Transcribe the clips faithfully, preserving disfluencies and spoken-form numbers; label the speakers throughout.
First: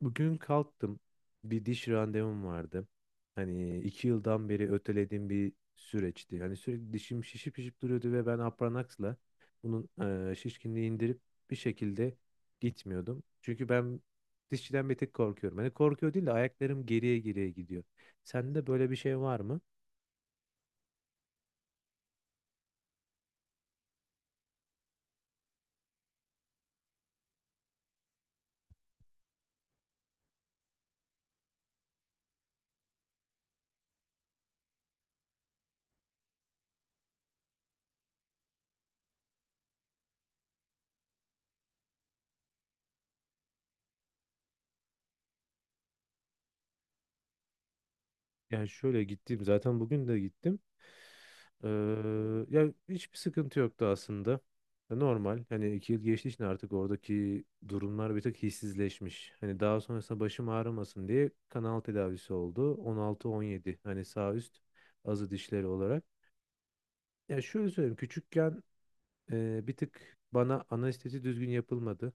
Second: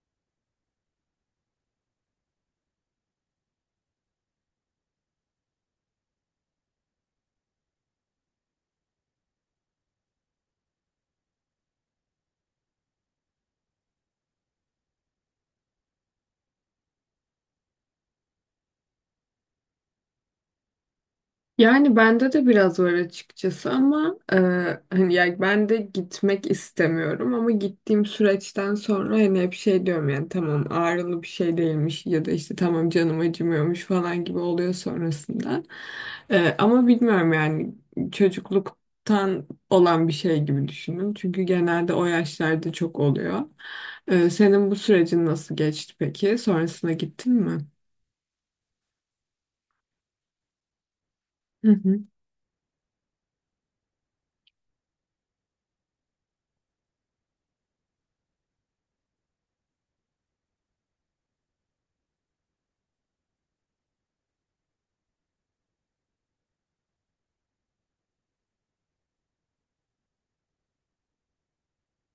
Speaker 1: Bugün kalktım. Bir diş randevum vardı. Hani iki yıldan beri ötelediğim bir süreçti. Hani sürekli dişim şişip şişip duruyordu ve ben Apranax'la bunun eee, şişkinliği indirip bir şekilde gitmiyordum. Çünkü ben dişçiden bir tek korkuyorum. Hani korkuyor değil de ayaklarım geriye geriye gidiyor. Sende böyle bir şey var mı?
Speaker 2: Yani bende de biraz var açıkçası ama e, hani yani ben de gitmek istemiyorum ama gittiğim süreçten sonra hani hep şey diyorum yani tamam ağrılı bir şey değilmiş ya da işte tamam canım acımıyormuş falan gibi oluyor sonrasında. E, ama bilmiyorum yani çocukluktan olan bir şey gibi düşünün çünkü genelde o yaşlarda çok oluyor. E, senin bu sürecin nasıl geçti peki? Sonrasına gittin mi?
Speaker 1: Yani şöyle gittim zaten bugün de gittim. Ee,
Speaker 2: Hı hı,
Speaker 1: ya hiçbir sıkıntı yoktu aslında. Normal. Hani iki yıl geçtiği için artık oradaki durumlar bir tık hissizleşmiş. Hani daha sonrasında başım ağrımasın diye kanal tedavisi oldu. on altıya on yedi hani sağ üst azı dişleri olarak. Ya şöyle söyleyeyim küçükken e, bir tık bana anestezi düzgün yapılmadı.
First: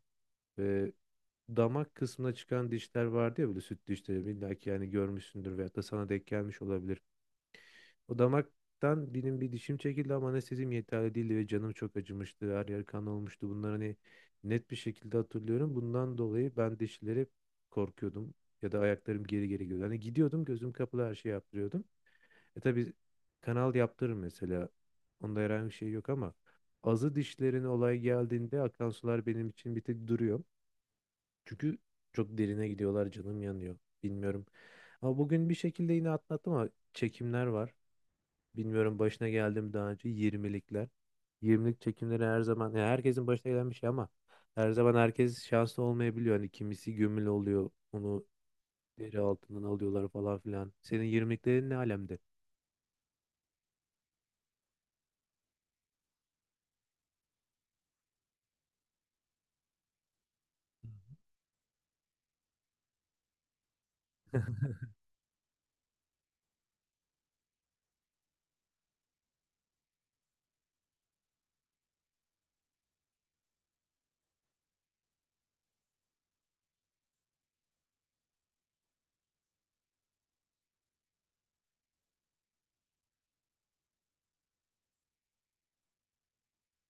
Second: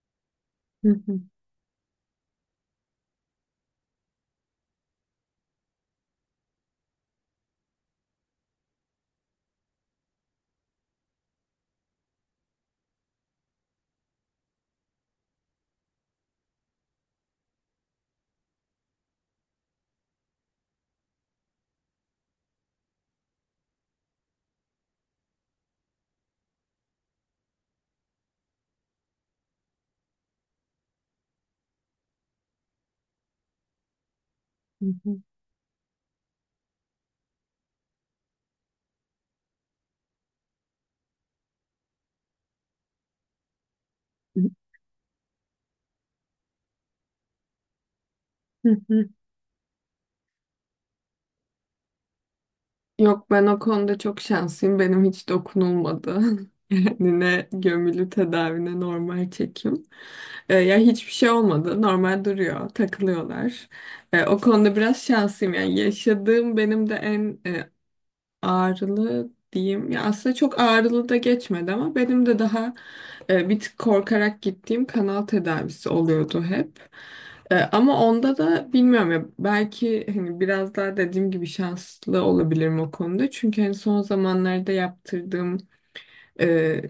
Speaker 2: hı
Speaker 1: Ve
Speaker 2: hı,
Speaker 1: damak kısmına çıkan dişler vardı ya böyle süt dişleri. İlla ki yani görmüşsündür veyahut da sana denk gelmiş olabilir. O damaktan benim bir dişim çekildi ama anestezim yeterli değildi ve canım çok acımıştı. Her yer kan olmuştu. Bunları hani net bir şekilde hatırlıyorum. Bundan dolayı ben dişlere korkuyordum. Ya da ayaklarım geri geri gidiyordu. Hani gidiyordum, gözüm kapalı her şeyi yaptırıyordum. E tabii kanal yaptırır mesela. Onda herhangi bir şey yok ama azı dişlerin olay geldiğinde akan sular benim için bir tek duruyor. Çünkü çok derine gidiyorlar, canım yanıyor. Bilmiyorum.
Speaker 2: hı
Speaker 1: Ama
Speaker 2: hı,
Speaker 1: bugün bir şekilde yine atlattım ama çekimler var. Bilmiyorum başına geldim daha önce yirmilikler. yirmilik çekimleri her zaman ya herkesin başına gelen bir şey ama her zaman herkes şanslı olmayabiliyor. Hani kimisi gömül oluyor. Onu
Speaker 2: hı hı.
Speaker 1: deri altından alıyorlar falan filan. Senin yirmiliklerin ne alemde?
Speaker 2: Yok, ben o konuda çok şanslıyım. Benim hiç dokunulmadı. Yani ne gömülü tedavi ne normal çekim. Ee, ya hiçbir şey olmadı. Normal duruyor. Takılıyorlar. Ee, o konuda biraz şanslıyım. Yani yaşadığım benim de en e, ağrılı diyeyim. Ya aslında çok ağrılı da geçmedi ama benim de daha e, bir tık korkarak gittiğim kanal tedavisi oluyordu hep. E, ama onda da bilmiyorum ya, belki hani biraz daha dediğim gibi şanslı olabilirim o konuda. Çünkü hani son zamanlarda yaptırdığım e,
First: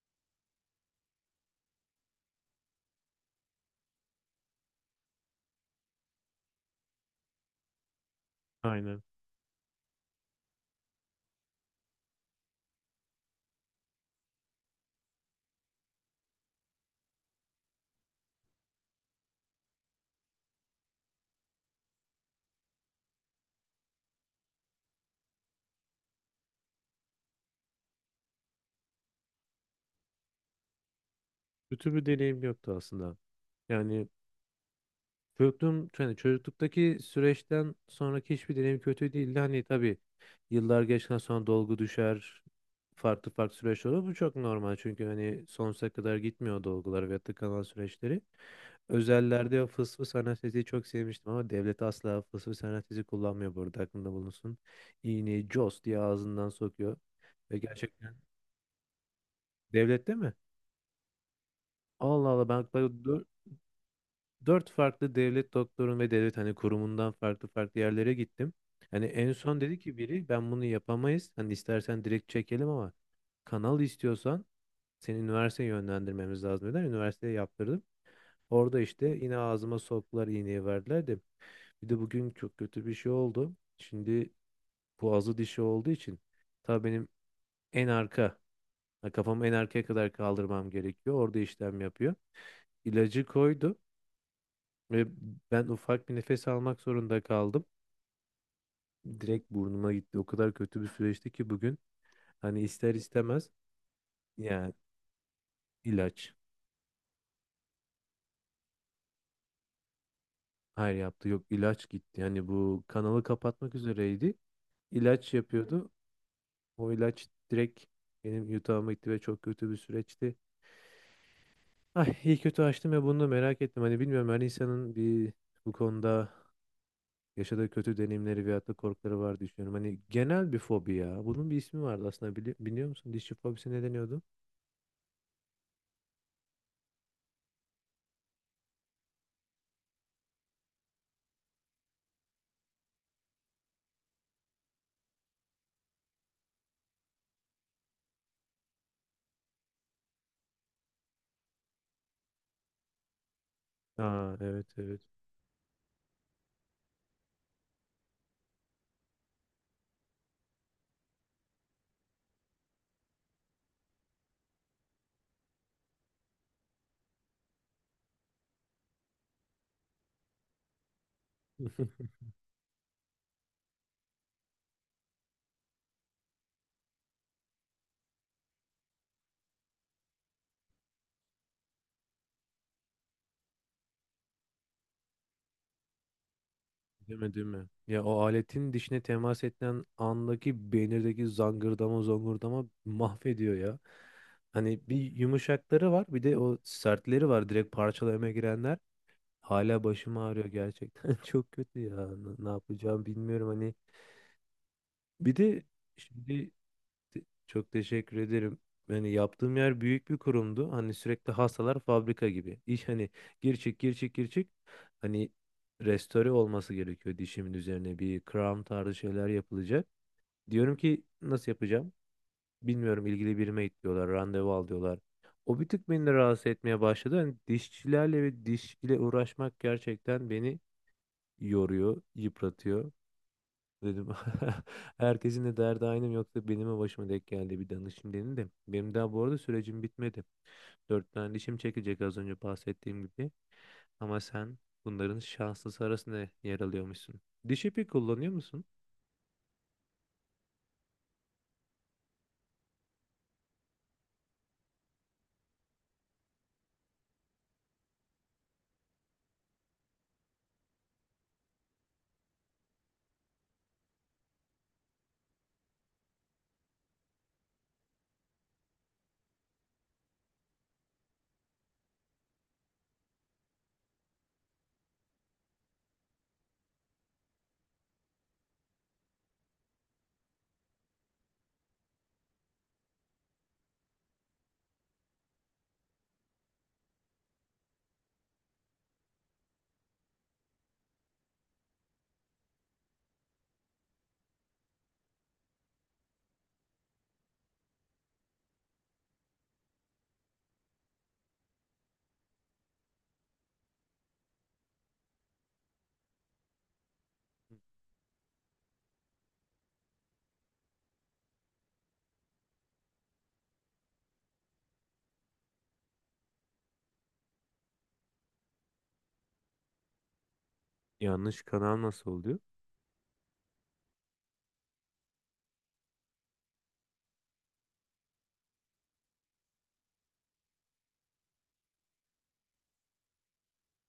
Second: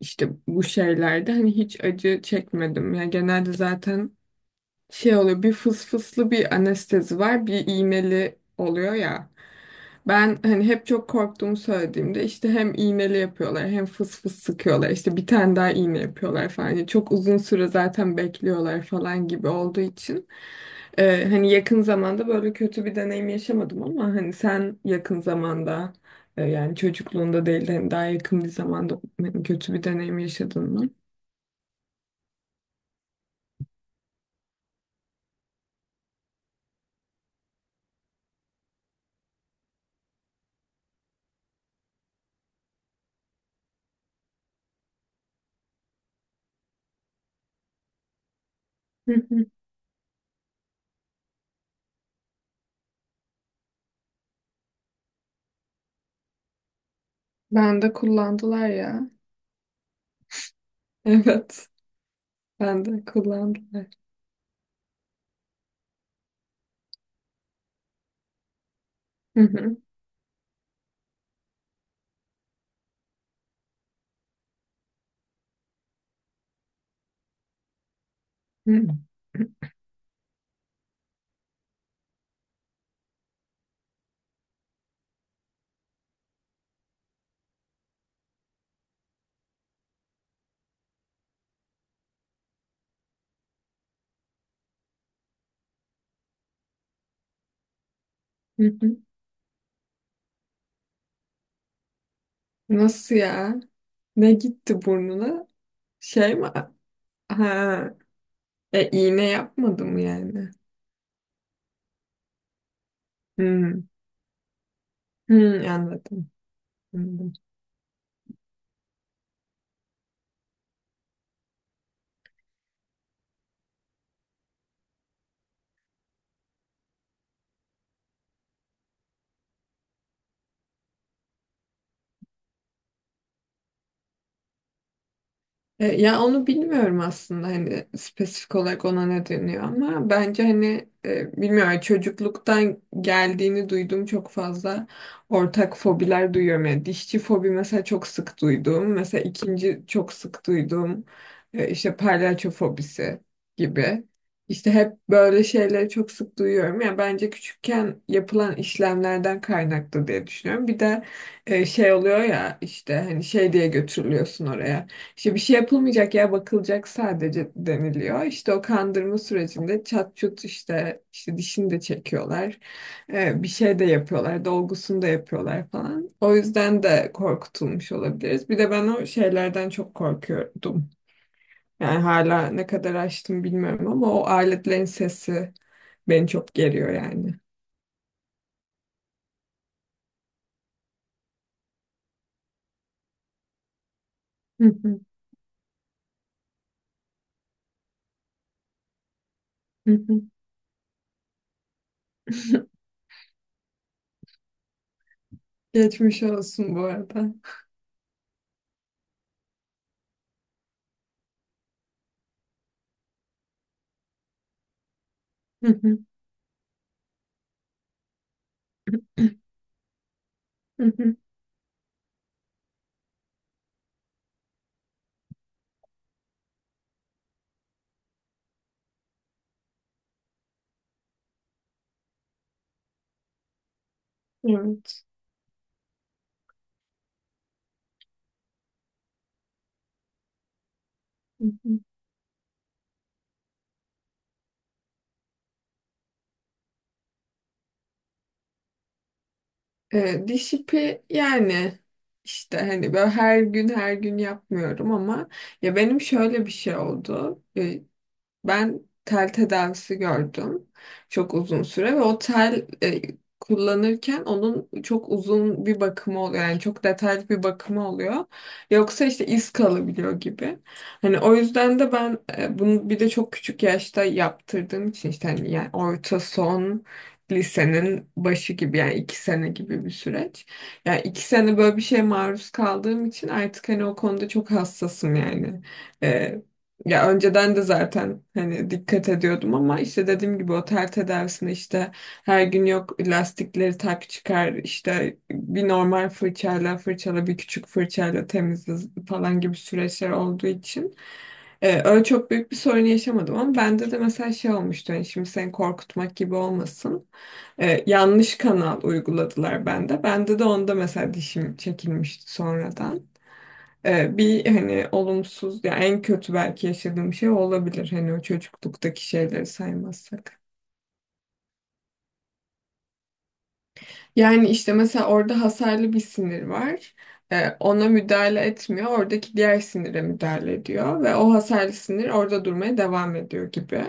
Speaker 2: işte bu şeylerde hani hiç acı çekmedim. Yani genelde zaten şey oluyor, bir fıs fıslı bir anestezi var, bir iğneli oluyor
Speaker 1: Aynen.
Speaker 2: ya. Ben hani hep çok korktuğumu söylediğimde işte hem iğneli yapıyorlar hem fıs fıs sıkıyorlar, işte bir tane daha iğne yapıyorlar falan. Yani çok uzun süre zaten bekliyorlar falan gibi olduğu için. Ee, hani yakın zamanda böyle kötü bir deneyim yaşamadım ama hani sen yakın zamanda e, yani çocukluğunda değil de hani daha yakın bir zamanda hani kötü bir deneyim yaşadın mı?
Speaker 1: Kötü bir deneyim yoktu aslında. Yani Çocukluğum, yani çocukluktaki süreçten sonraki hiçbir deneyim kötü değildi. Hani tabii yıllar geçtikten sonra dolgu düşer, farklı farklı süreç olur. Bu çok normal çünkü hani sonsuza kadar gitmiyor dolgular ve tıkanan süreçleri.
Speaker 2: Hı hı.
Speaker 1: Özellerde o fıs fıs anesteziyi çok sevmiştim ama devlet asla fıs fıs anestezi kullanmıyor, burada aklında bulunsun. İğneyi cos diye ağzından sokuyor ve
Speaker 2: Ben de
Speaker 1: gerçekten
Speaker 2: kullandılar ya.
Speaker 1: devlette mi?
Speaker 2: Evet,
Speaker 1: Allah Allah, ben
Speaker 2: ben de kullandılar.
Speaker 1: dört farklı devlet doktorun ve devlet hani kurumundan farklı farklı yerlere gittim. Hani en
Speaker 2: Hı
Speaker 1: son
Speaker 2: hı.
Speaker 1: dedi ki biri, ben bunu yapamayız. Hani istersen direkt çekelim ama kanal istiyorsan seni üniversiteye yönlendirmemiz lazım, dediler. Üniversiteye yaptırdım. Orada
Speaker 2: Hı
Speaker 1: işte yine ağzıma soktular, iğneyi verdiler de. Bir de bugün çok kötü bir şey oldu. Şimdi boğazı dişi olduğu için tabii benim en arka ha, kafamı en arkaya kadar kaldırmam gerekiyor. Orada işlem yapıyor. İlacı koydu ve ben ufak bir nefes almak zorunda kaldım.
Speaker 2: hı.
Speaker 1: Direkt burnuma gitti. O kadar kötü bir süreçti ki bugün. Hani ister
Speaker 2: Nasıl
Speaker 1: istemez
Speaker 2: ya? Ne
Speaker 1: yani
Speaker 2: gitti burnuna?
Speaker 1: ilaç.
Speaker 2: Şey mi? Ha. E, iğne yapmadı mı yani?
Speaker 1: Hayır yaptı, yok ilaç gitti. Hani bu kanalı kapatmak
Speaker 2: Hmm.
Speaker 1: üzereydi. İlaç
Speaker 2: Hmm,
Speaker 1: yapıyordu.
Speaker 2: anladım.
Speaker 1: O ilaç
Speaker 2: Anladım.
Speaker 1: direkt benim yutağıma gitti ve çok kötü bir süreçti. Ay iyi kötü açtım ya, bunu da merak ettim. Hani bilmiyorum, her insanın bir bu konuda yaşadığı kötü deneyimleri veyahut da korkuları var diye düşünüyorum. Hani genel bir fobi ya. Bunun bir ismi vardı aslında, bili biliyor musun? Dişi fobisi ne deniyordu?
Speaker 2: E, Ya onu bilmiyorum aslında hani spesifik olarak ona ne deniyor, ama bence hani e, bilmiyorum, çocukluktan geldiğini duyduğum çok fazla ortak fobiler duyuyorum. Yani dişçi fobi mesela çok sık duyduğum, mesela ikinci çok sık duyduğum e, işte palyaço fobisi gibi.
Speaker 1: Aa
Speaker 2: İşte
Speaker 1: evet
Speaker 2: hep
Speaker 1: evet.
Speaker 2: böyle şeyleri çok sık duyuyorum. Yani bence küçükken yapılan işlemlerden kaynaklı diye düşünüyorum. Bir de e, şey oluyor ya, işte hani şey diye götürülüyorsun oraya. İşte bir şey yapılmayacak ya, bakılacak sadece deniliyor. İşte o kandırma sürecinde çat çut işte işte dişini de çekiyorlar. Ee, bir şey de yapıyorlar. Dolgusunu da yapıyorlar falan. O yüzden de korkutulmuş olabiliriz. Bir de ben o şeylerden çok korkuyordum. Yani hala ne kadar açtım bilmiyorum, ama o aletlerin sesi beni çok geriyor
Speaker 1: Değil mi,
Speaker 2: yani.
Speaker 1: değil mi? Ya o aletin dişine temas edilen andaki beynirdeki zangırdama zongurdama mahvediyor ya. Hani bir yumuşakları var, bir de o sertleri var, direkt parçalamaya girenler. Hala başım ağrıyor gerçekten. Çok kötü ya. N- Ne yapacağım bilmiyorum hani. Bir de
Speaker 2: Geçmiş
Speaker 1: şimdi
Speaker 2: olsun bu
Speaker 1: Te-
Speaker 2: arada.
Speaker 1: çok teşekkür ederim. Yani yaptığım yer büyük bir kurumdu. Hani sürekli hastalar fabrika gibi. İş hani gir çık gir çık gir çık. Hani
Speaker 2: Hı hı,
Speaker 1: restore olması gerekiyor, dişimin üzerine bir crown tarzı şeyler yapılacak. Diyorum
Speaker 2: hı
Speaker 1: ki
Speaker 2: hı.
Speaker 1: nasıl yapacağım? Bilmiyorum, ilgili birime git diyorlar, randevu al diyorlar. O bir tık beni de rahatsız etmeye başladı. Hani dişçilerle ve diş ile uğraşmak gerçekten beni yoruyor, yıpratıyor. Dedim
Speaker 2: Evet.
Speaker 1: herkesin de derdi aynı mı yoksa benim mi başıma denk geldi, bir danışayım dedim de. Benim daha bu arada sürecim bitmedi. Dört tane
Speaker 2: Hı
Speaker 1: dişim
Speaker 2: hı.
Speaker 1: çekecek, az önce bahsettiğim gibi. Ama sen bunların şanslısı arasında yer alıyormuşsun. Diş ipi kullanıyor musun?
Speaker 2: Ee, diş ipi yani işte hani böyle her gün her gün yapmıyorum ama ya benim şöyle bir şey oldu. Ben tel tedavisi gördüm çok uzun süre ve o tel e, kullanırken onun çok uzun bir bakımı oluyor. Yani çok detaylı bir bakımı oluyor. Yoksa işte iz kalabiliyor gibi. Hani o yüzden de ben e, bunu bir de çok küçük yaşta yaptırdığım için, işte hani yani orta son lisenin başı gibi, yani iki sene gibi bir süreç. Yani iki sene böyle bir şeye maruz kaldığım için artık hani o konuda çok hassasım yani. E, Ya önceden de zaten hani dikkat ediyordum ama işte dediğim gibi o ter tedavisine işte her gün, yok lastikleri tak çıkar, işte bir normal fırçayla fırçala, bir küçük fırçayla temizle falan gibi süreçler olduğu için e, öyle çok büyük bir sorun yaşamadım, ama bende de mesela şey olmuştu, hani şimdi seni korkutmak gibi olmasın. E, yanlış kanal uyguladılar bende bende de onda, mesela dişim çekilmişti sonradan. Ee, bir hani olumsuz, ya en kötü belki yaşadığım şey o olabilir, hani o çocukluktaki şeyleri saymazsak.
Speaker 1: Yanlış kanal nasıl oluyor?
Speaker 2: Yani işte mesela orada hasarlı bir sinir var. Ee, ona müdahale etmiyor. Oradaki diğer sinire müdahale ediyor ve o hasarlı sinir orada durmaya devam ediyor gibi.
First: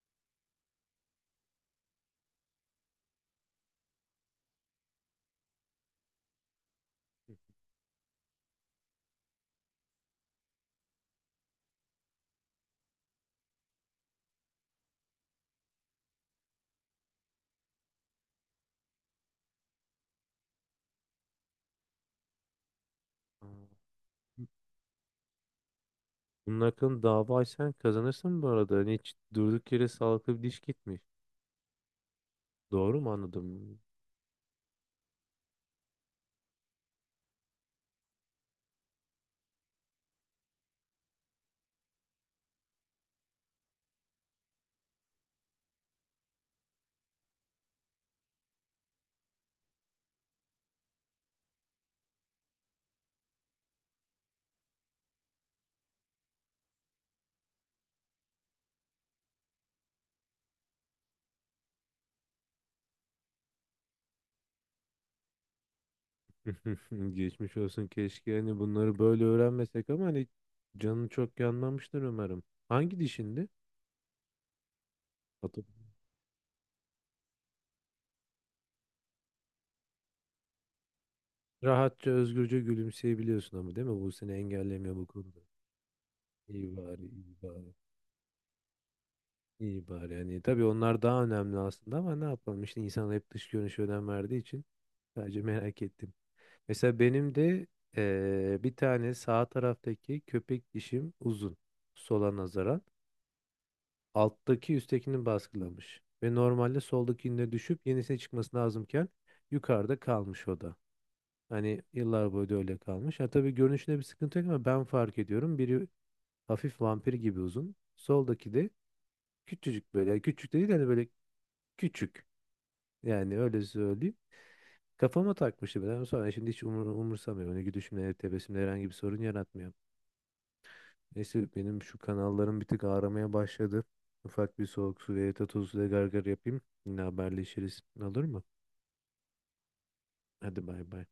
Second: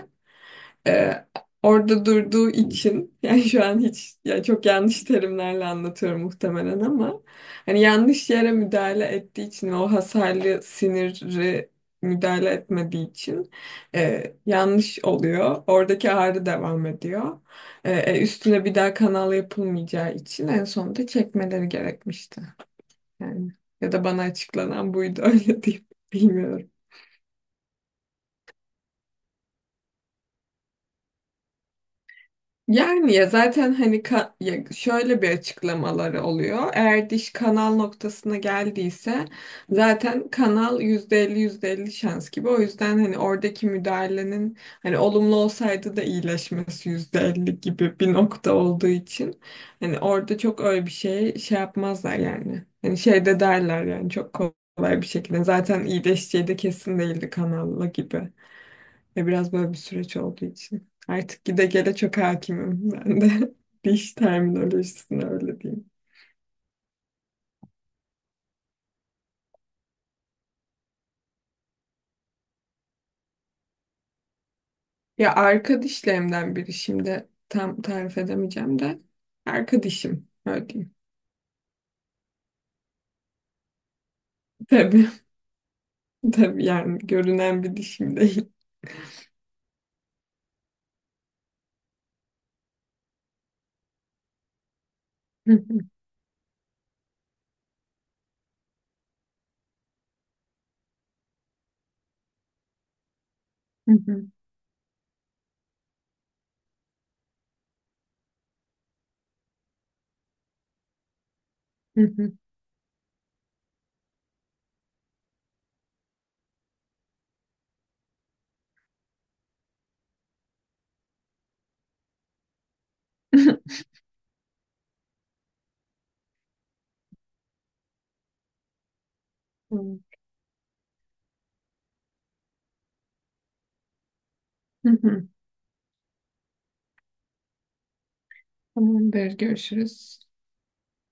Speaker 2: e, Orada durduğu için yani şu an hiç, ya çok yanlış terimlerle anlatıyorum muhtemelen, ama hani yanlış yere müdahale ettiği için ve o hasarlı siniri müdahale etmediği için e, yanlış oluyor. Oradaki ağrı devam ediyor. E, üstüne bir daha kanal yapılmayacağı için en sonunda çekmeleri gerekmişti. Yani
Speaker 1: Aa,
Speaker 2: ya da bana açıklanan buydu, öyle diyeyim.
Speaker 1: bunun
Speaker 2: Bilmiyorum.
Speaker 1: hakkında dava açsan kazanırsın bu arada. Hani hiç durduk yere sağlıklı bir diş gitmiş. Doğru mu
Speaker 2: Yani ya zaten
Speaker 1: anladım?
Speaker 2: hani ka- ya şöyle bir açıklamaları oluyor. Eğer diş kanal noktasına geldiyse zaten kanal yüzde elli yüzde elli şans gibi. O yüzden hani oradaki müdahalenin hani olumlu olsaydı da iyileşmesi yüzde elli gibi bir nokta olduğu için hani orada çok öyle bir şey şey yapmazlar yani. Hani şey de derler yani çok kolay bir şekilde. Zaten iyileşeceği de kesin değildi kanalla gibi. Ve biraz böyle bir süreç olduğu için. Artık gide gele çok hakimim ben de. Diş terminolojisine öyle diyeyim.
Speaker 1: Geçmiş olsun, keşke hani bunları böyle öğrenmesek ama hani canı çok yanmamıştır umarım. Hangi dişindi?
Speaker 2: Ya
Speaker 1: Atıp
Speaker 2: arka dişlerimden biri, şimdi tam tarif edemeyeceğim de. Arka dişim öyle diyeyim.
Speaker 1: rahatça özgürce gülümseyebiliyorsun ama değil mi? Bu seni engellemiyor bu
Speaker 2: Tabii
Speaker 1: konuda.
Speaker 2: tabii
Speaker 1: İyi
Speaker 2: yani
Speaker 1: bari, iyi
Speaker 2: görünen
Speaker 1: bari.
Speaker 2: bir dişim değil.
Speaker 1: İyi bari, yani tabii onlar daha önemli aslında ama ne yapalım, işte insan hep dış görünüşe önem verdiği için sadece merak ettim. Mesela benim de eee, bir tane sağ taraftaki köpek dişim uzun sola nazaran. Alttaki üsttekini baskılamış ve normalde soldakinde düşüp yenisine çıkması lazımken yukarıda kalmış o da. Hani yıllar boyu da öyle kalmış. Ha tabii görünüşünde bir sıkıntı yok ama ben fark ediyorum. Biri hafif vampir gibi uzun. Soldaki de küçücük böyle. Yani Küçük de değil hani böyle küçük. Yani öyle söyleyeyim. Kafama takmıştı ben ama sonra şimdi hiç umur, umursamıyorum. Hani gülüşümle, tebessümle herhangi bir sorun yaratmıyor. Neyse, benim şu kanallarım bir tık ağramaya başladı. Ufak bir soğuk su ve tatlı su gargar yapayım. Yine haberleşiriz. Olur mu?
Speaker 2: Tamamdır, görüşürüz.
Speaker 1: Hadi bay bay.